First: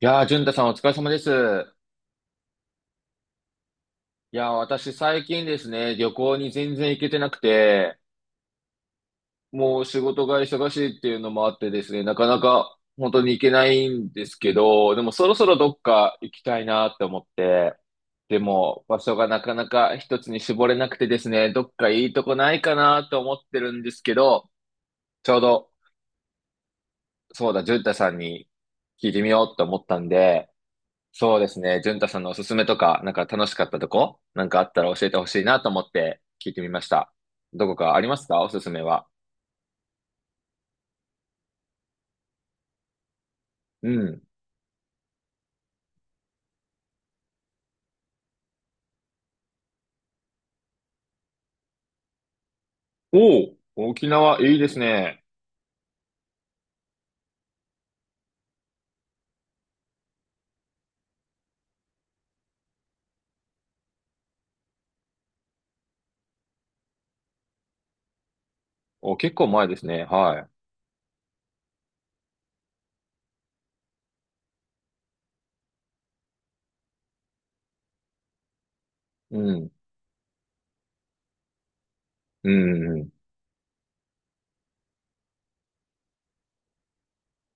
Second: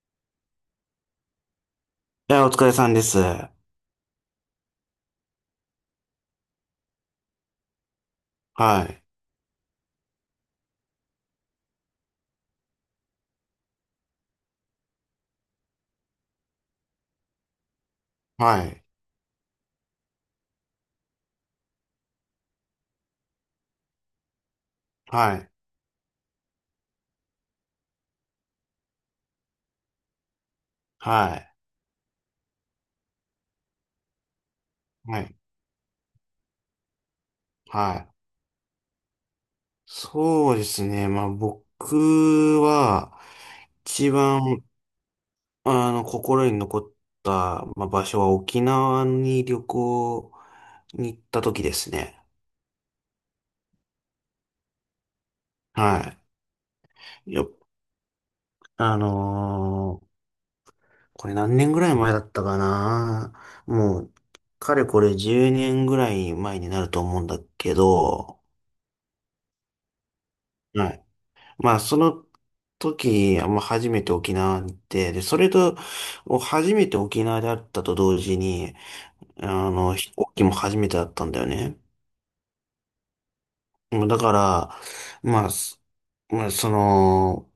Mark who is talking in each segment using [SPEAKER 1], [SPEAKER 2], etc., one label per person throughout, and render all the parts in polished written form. [SPEAKER 1] いやー、淳太さんお疲れ様です。
[SPEAKER 2] いや、お疲れさんです。は
[SPEAKER 1] いやー、私最近ですね、旅行に全然行けてなくて、
[SPEAKER 2] い。
[SPEAKER 1] もう仕事が忙しいっていうのもあってですね、なかなか本当に行けないんですけど、でもそろそろどっか行きたいなって思って、で
[SPEAKER 2] はい。
[SPEAKER 1] も場所がなかなか一つに絞れなくてですね、どっかいいとこないかなと思ってるんですけど、ち
[SPEAKER 2] は
[SPEAKER 1] ょう
[SPEAKER 2] い。
[SPEAKER 1] ど、そうだ、淳太さんに聞いてみようと思ったんで、
[SPEAKER 2] は
[SPEAKER 1] そうで
[SPEAKER 2] い。
[SPEAKER 1] すね。淳太さんのおすすめとか、なんか楽しかったとこ、なんかあったら教えて
[SPEAKER 2] は
[SPEAKER 1] ほ
[SPEAKER 2] い。
[SPEAKER 1] しいなと思って聞いてみました。どこ
[SPEAKER 2] は
[SPEAKER 1] かあり
[SPEAKER 2] い。
[SPEAKER 1] ますか、おすすめは？
[SPEAKER 2] そうですね。僕は、
[SPEAKER 1] う
[SPEAKER 2] 一
[SPEAKER 1] ん。
[SPEAKER 2] 番、心に残った、場所は沖縄に旅行に行った時ですね。
[SPEAKER 1] おお、沖縄いいですね。
[SPEAKER 2] はい。よ、あのーこれ何年ぐらい前だったかな。もう、かれこれ10年ぐらい前になると思うんだけど、
[SPEAKER 1] お、結構前ですね。は
[SPEAKER 2] はい。その時、初めて沖縄に行って、で、それと、初めて沖縄であったと同時に、
[SPEAKER 1] い。うん。
[SPEAKER 2] 飛行機も初めてだったんだよね。
[SPEAKER 1] うん。
[SPEAKER 2] だから、まあ、すまあ、その、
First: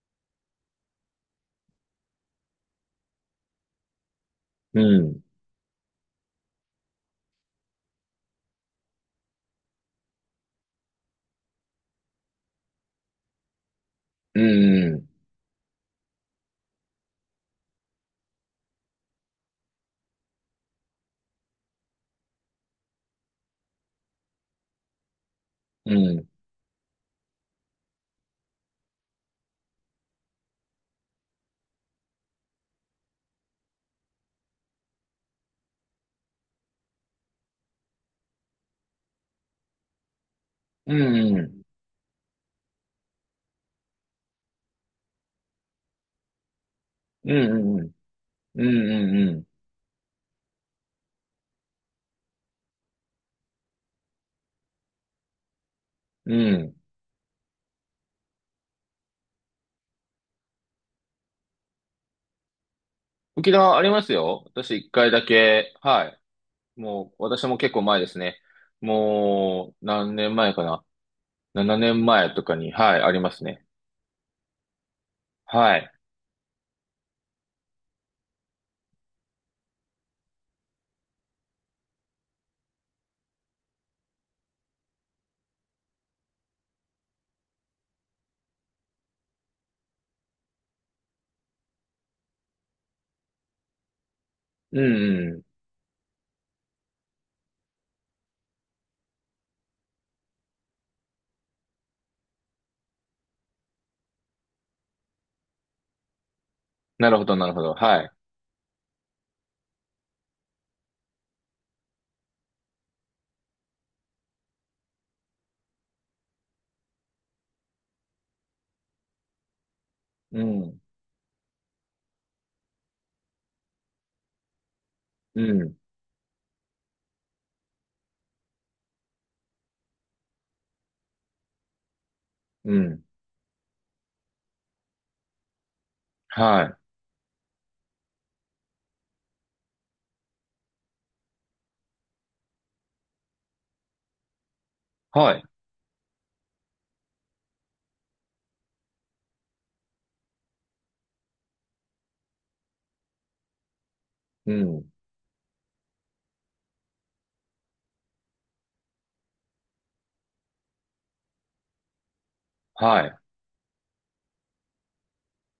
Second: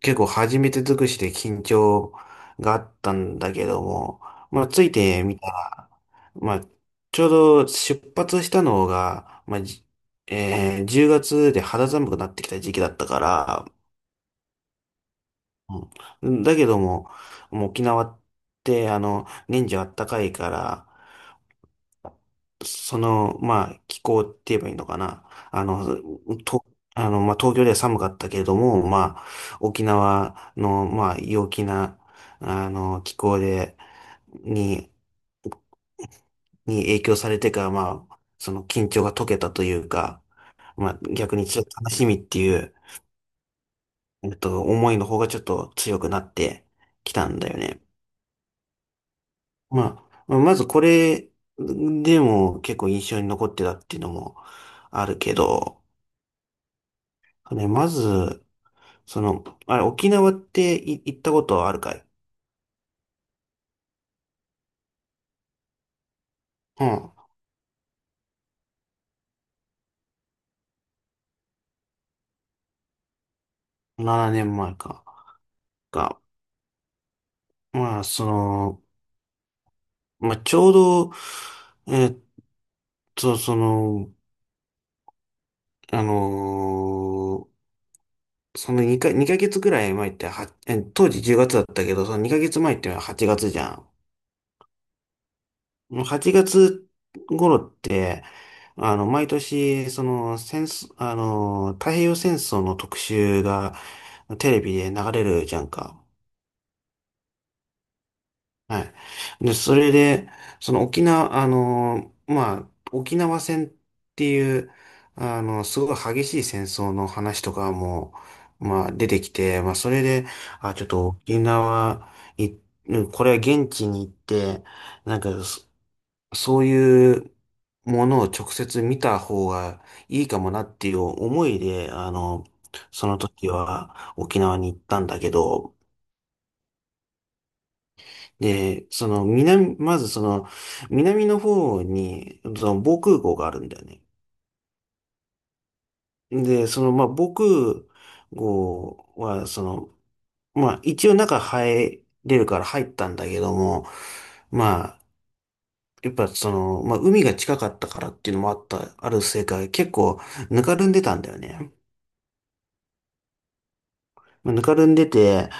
[SPEAKER 2] 結構初めて尽くしで緊張があったんだけども、
[SPEAKER 1] う
[SPEAKER 2] つい
[SPEAKER 1] ん。
[SPEAKER 2] てみたら、まあ、ちょうど出発したのが、まあ、じえー10月で肌寒くなってきた時期だったから、
[SPEAKER 1] うん。
[SPEAKER 2] うんだけども、もう沖縄って、年中あったかいから、気候って言えばいいのかな。あの、
[SPEAKER 1] うん。うん。
[SPEAKER 2] と、あの、まあ、東京では寒かったけれども、沖縄の、陽気な、気候で、に、に影響されてから、その緊張が解けたというか、
[SPEAKER 1] う
[SPEAKER 2] 逆にちょ
[SPEAKER 1] ん。
[SPEAKER 2] っと楽しみっていう、思いの方がちょっと強くなってきた
[SPEAKER 1] う
[SPEAKER 2] んだよ
[SPEAKER 1] ん。
[SPEAKER 2] ね。
[SPEAKER 1] うん。うん。うん。
[SPEAKER 2] まずこれでも結構印象に残ってたっていうのもあるけど、
[SPEAKER 1] うん
[SPEAKER 2] ね、まず、その、あれ、沖縄って行ったことあるかい？
[SPEAKER 1] 沖縄ありますよ。私一回だけ、はい。
[SPEAKER 2] う
[SPEAKER 1] も
[SPEAKER 2] ん。
[SPEAKER 1] う、私も結構前ですね。もう、何年前かな。7年前とかに、はい、ありますね。
[SPEAKER 2] 7年前か。
[SPEAKER 1] はい。
[SPEAKER 2] が、まあ、その、ちょうど、えっと、その、あのーその2ヶ月くらい前っては、当時10月だったけど、その2ヶ月前って8月じゃん。
[SPEAKER 1] うんうん。
[SPEAKER 2] もう8月頃って、毎年、戦争、太平洋戦争の特集がテレビで流れるじゃんか。
[SPEAKER 1] なるほど、なるほど。はい。
[SPEAKER 2] はい。で、それで、沖縄戦っていう、すごい激しい戦争の話とかも、出てきて、それで、
[SPEAKER 1] う
[SPEAKER 2] あ、
[SPEAKER 1] ん。
[SPEAKER 2] ちょっと沖縄、い、うんこれは現地に行って、なんか、
[SPEAKER 1] うん。
[SPEAKER 2] そういうものを直接見た方がいいかもなっていう思いで、
[SPEAKER 1] うん。
[SPEAKER 2] その時は沖縄に行ったんだけど、
[SPEAKER 1] はい。
[SPEAKER 2] で、その南、まずその南の方にその防空壕があるんだよね。
[SPEAKER 1] はい。
[SPEAKER 2] で、その防空壕は一応中入れるから入ったんだけども、
[SPEAKER 1] う
[SPEAKER 2] ま
[SPEAKER 1] ん。
[SPEAKER 2] あやっぱ海が近かったからっていうのもあった、あるせいか結構ぬかるんでたんだよね。
[SPEAKER 1] はい。
[SPEAKER 2] ぬかるんでて、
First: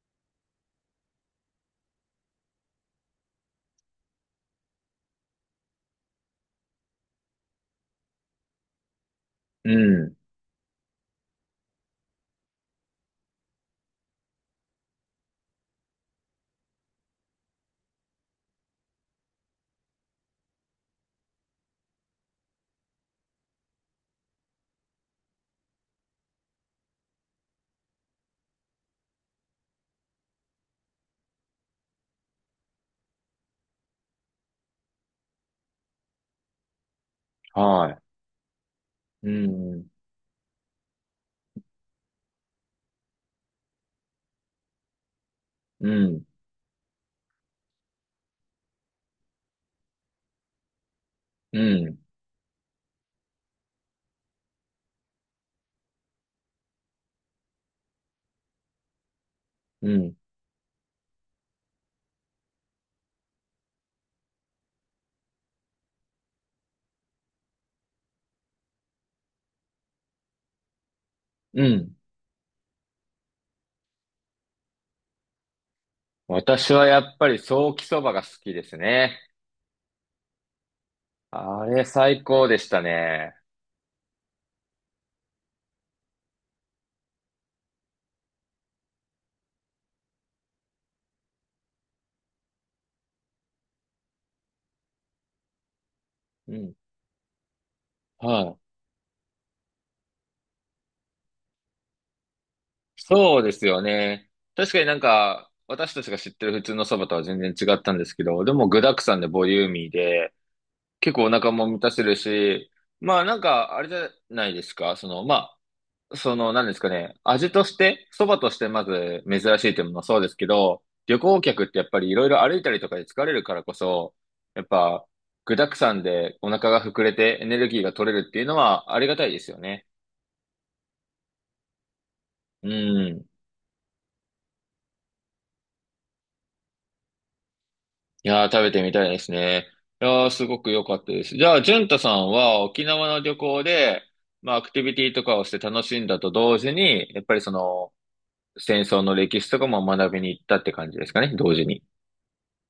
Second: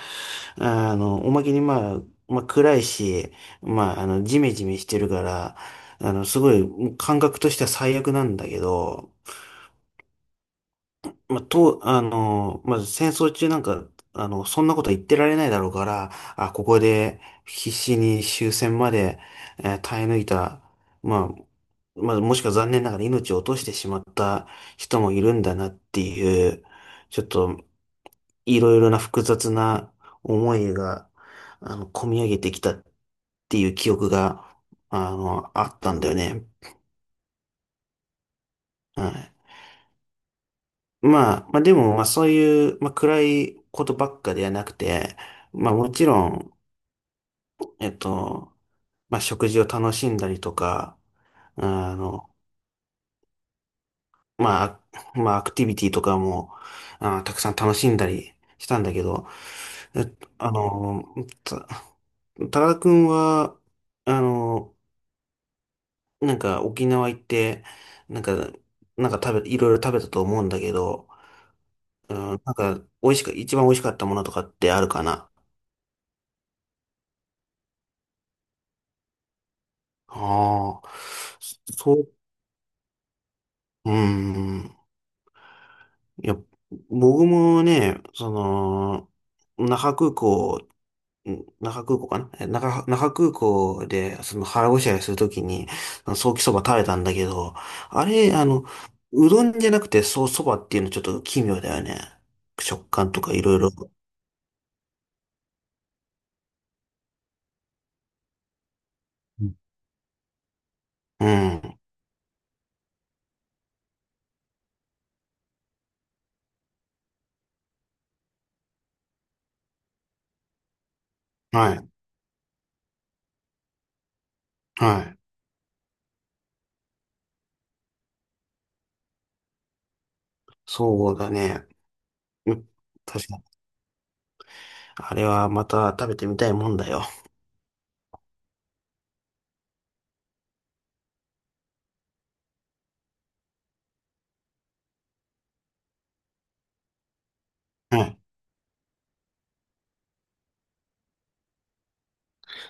[SPEAKER 2] おまけに暗いし、ジメジメしてるから、すごい感覚としては最悪なんだけど、
[SPEAKER 1] うん。
[SPEAKER 2] まあ、と、あの、まあ、戦争中なんか、そんなこと言ってられないだろうから、あ、ここで必死に終戦まで、耐え抜いた、まもしくは残念ながら命を落としてしまった人もいるんだなっていう、ちょっと、いろいろな複雑な思いが、込み上げてきたっていう記憶が、あったんだよね。
[SPEAKER 1] は
[SPEAKER 2] は
[SPEAKER 1] い。う
[SPEAKER 2] い。
[SPEAKER 1] ん。
[SPEAKER 2] でも、そういう、暗いことばっかではなくて、
[SPEAKER 1] う
[SPEAKER 2] もち
[SPEAKER 1] ん。
[SPEAKER 2] ろん、えっと、食事を楽しんだりとか、
[SPEAKER 1] う
[SPEAKER 2] あ
[SPEAKER 1] ん。
[SPEAKER 2] の、まあ、アクティビティとかも、たくさん楽しんだりしたんだけど、
[SPEAKER 1] う
[SPEAKER 2] えっ
[SPEAKER 1] ん。
[SPEAKER 2] と、あの、た、多田くんは、あの、なんか沖縄行って、なんか、なんか食べ、いろいろ食べたと思うんだけど、
[SPEAKER 1] うん。
[SPEAKER 2] うん、なんか美味しく、一番美味しかったものとかってあるかな？
[SPEAKER 1] 私はやっぱりソーキそばが好きですね。
[SPEAKER 2] ああ、
[SPEAKER 1] あれ
[SPEAKER 2] そう、
[SPEAKER 1] 最高でしたね。
[SPEAKER 2] うん。いや、僕もね、その、那覇空港、ん那覇空港かなえ那覇、那覇空港で、その腹ごしらえするときに、ソーキそ
[SPEAKER 1] う
[SPEAKER 2] ば
[SPEAKER 1] ん。
[SPEAKER 2] 食べたんだけど、あれ、
[SPEAKER 1] はい。
[SPEAKER 2] うどんじゃなくてそばっていうのちょっと奇妙だよね。食感とか
[SPEAKER 1] そ
[SPEAKER 2] い
[SPEAKER 1] うで
[SPEAKER 2] ろい
[SPEAKER 1] す
[SPEAKER 2] ろ。
[SPEAKER 1] よね。確かになんか、私たちが知ってる普通のそばとは全然違ったんですけど、でも具沢山でボ
[SPEAKER 2] う
[SPEAKER 1] リューミーで、結構お腹も
[SPEAKER 2] ん。
[SPEAKER 1] 満たせるし、まあなんか、あれじゃないですか、その、まあ、その、なんですかね、味として、そばとしてまず珍しいというものもそうですけど、旅行客っ
[SPEAKER 2] は
[SPEAKER 1] てや
[SPEAKER 2] い。
[SPEAKER 1] っぱりいろいろ歩いたりとかで疲れるからこそ、やっ
[SPEAKER 2] は
[SPEAKER 1] ぱ、
[SPEAKER 2] い。
[SPEAKER 1] 具沢山でお腹が膨れてエネルギーが取れるっていうのはありがたいですよね。
[SPEAKER 2] そうだね。う
[SPEAKER 1] う
[SPEAKER 2] ん
[SPEAKER 1] ん。
[SPEAKER 2] 確かに。あれはまた食べてみたいもんだよ。
[SPEAKER 1] いやー、食べてみたいですね。いやー、すごく良かったです。じゃあ、淳太さんは沖縄の旅行で、まあ、アクティビティとかをして楽しんだと同時に、やっぱりその、
[SPEAKER 2] はい。
[SPEAKER 1] 戦争の歴史とかも学びに行ったって感じですかね、同時に。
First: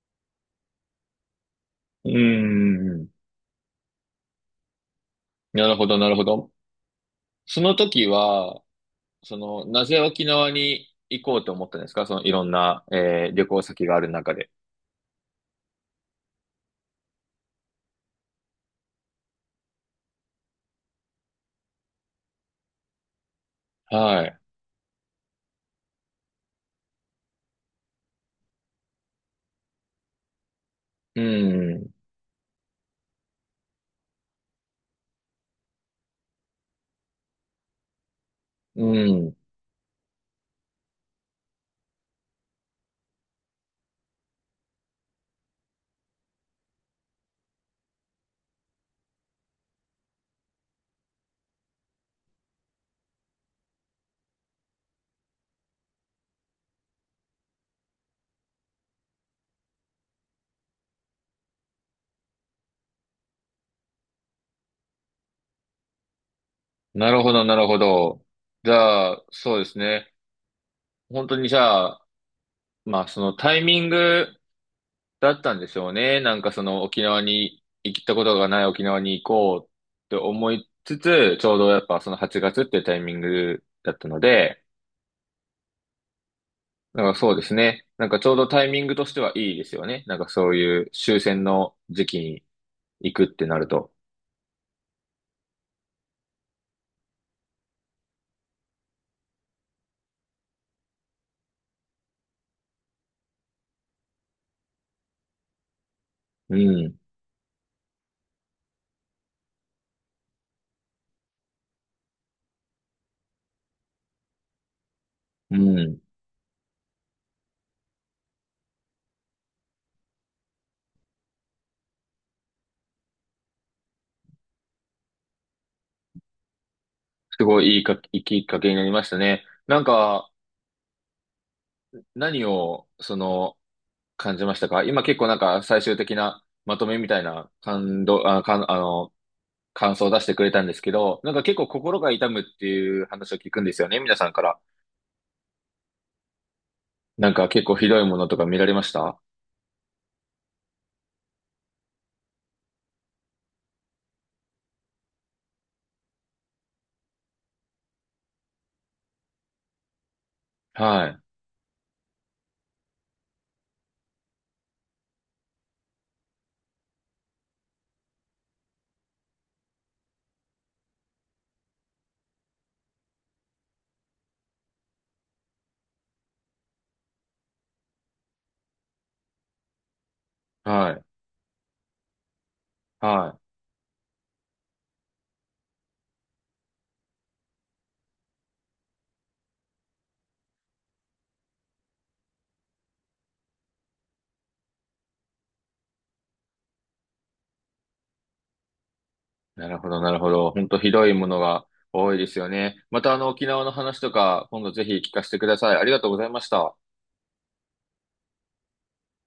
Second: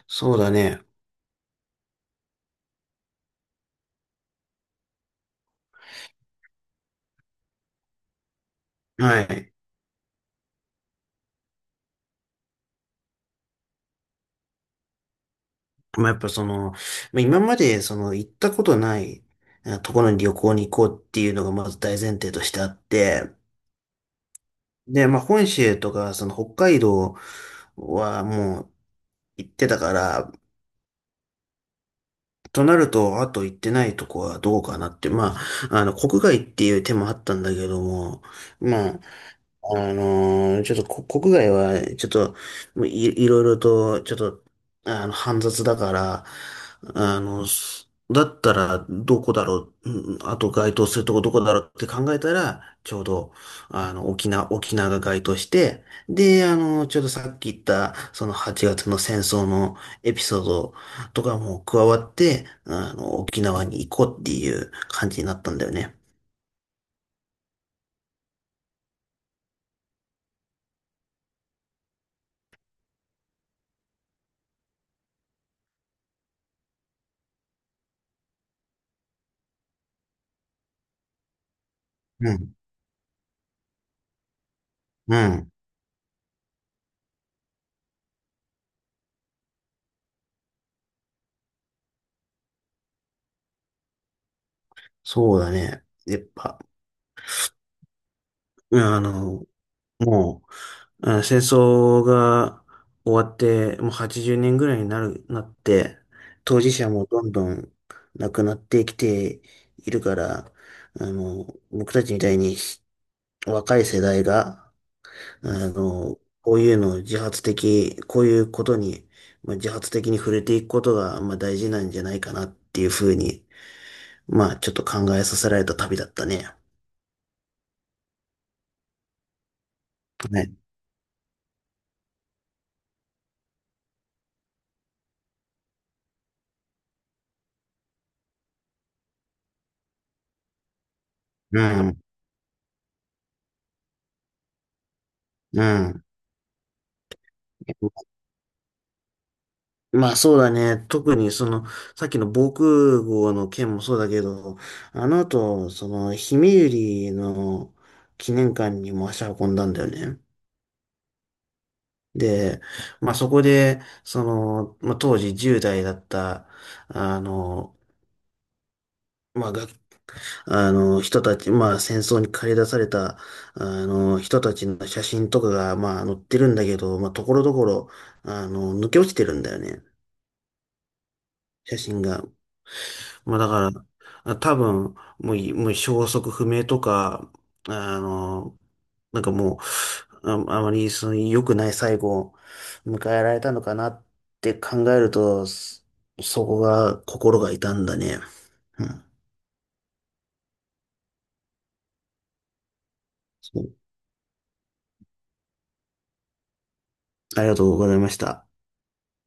[SPEAKER 2] そうだね。
[SPEAKER 1] うーん。なるほど、なるほど。その時は、
[SPEAKER 2] は
[SPEAKER 1] そ
[SPEAKER 2] い。
[SPEAKER 1] の、なぜ沖縄に行こうと思ったんですか、その、いろんな、旅行先がある中で。
[SPEAKER 2] やっぱ今までその行ったことないところに旅行に行こうっていうのがまず大前提としてあって、
[SPEAKER 1] はい。
[SPEAKER 2] で、本州とかその北海道はもう行ってたから、
[SPEAKER 1] うん。
[SPEAKER 2] となると、あと行ってないとこはどうかなって、国外っていう手もあったんだけども、
[SPEAKER 1] う
[SPEAKER 2] まあ、
[SPEAKER 1] ん。
[SPEAKER 2] ちょっと国外は、ちょっと、もうい、いろいろと、ちょっと、煩雑だから、だったら、どこだろう、あと該当するとこどこだろうって考えたら、ちょうど、沖縄が該当して、で、ちょうどさっき言った、その8月の戦争のエピソードとかも加わって、沖縄に行こうっていう感じになったんだよね。
[SPEAKER 1] なるほど、なるほど。じゃあ、そうですね。本当にじゃあ、まあ、そのタイミングだったんでしょうね。なんかその沖縄に行ったことがない沖縄に行こうって思いつつ、ちょうどやっぱその
[SPEAKER 2] う
[SPEAKER 1] 8
[SPEAKER 2] ん。
[SPEAKER 1] 月っていうタイミングだったので、
[SPEAKER 2] うん。
[SPEAKER 1] なんかそうですね。なんかちょうどタイミングとしてはいいですよね。なんかそういう終戦の時期に行くってなると。
[SPEAKER 2] そうだね。やっぱ、うんあの、もう、うん戦争が終わって、もう80年ぐらいになって、
[SPEAKER 1] う
[SPEAKER 2] 当事者
[SPEAKER 1] ん。
[SPEAKER 2] もどんどん亡くなってきているから、あの、僕たちみたいに若い世代が、
[SPEAKER 1] うん。
[SPEAKER 2] こういうのを自発的、こういうことに、自発的に触れていくことが、大事なんじゃないかなっていうふうに、ちょっと考えさせられた旅だったね。
[SPEAKER 1] すごいいいか、いいきっかけになりましたね。なんか
[SPEAKER 2] ね。
[SPEAKER 1] 何をその感じましたか？今結構なんか最終的なまとめみたいな感動、あ、かん、あの、感想を出してくれたんですけど、なんか結
[SPEAKER 2] う
[SPEAKER 1] 構
[SPEAKER 2] ん。
[SPEAKER 1] 心が痛むっていう話を聞くんですよね、皆さんから。
[SPEAKER 2] うん。
[SPEAKER 1] なんか結構ひどいものとか見られました？
[SPEAKER 2] そうだね。特にさっきの防空壕の件もそうだけど、あの後、ひめゆりの記念館にも足運んだんだよね。
[SPEAKER 1] はい、
[SPEAKER 2] で、そこで、当時10代だった、あの、まあ、が、あの、人たち、戦争に駆り出された、人たちの写真とかが、載ってるんだけど、ところどころ、抜け落ちてるんだよね、
[SPEAKER 1] はい、
[SPEAKER 2] 写真が。
[SPEAKER 1] は
[SPEAKER 2] だ
[SPEAKER 1] い。
[SPEAKER 2] から、多分、もう消息不明とか、あの、もう、あまり、良くない最後を迎えられたのかなって考えると、そこが、心が痛んだね。うん。
[SPEAKER 1] なるほど、なるほど。本当ひどいものが多いですよね。またあの沖
[SPEAKER 2] そ
[SPEAKER 1] 縄
[SPEAKER 2] う
[SPEAKER 1] の話とか、今度ぜひ聞かせてください。ありがとうございました。
[SPEAKER 2] ありがとうございました。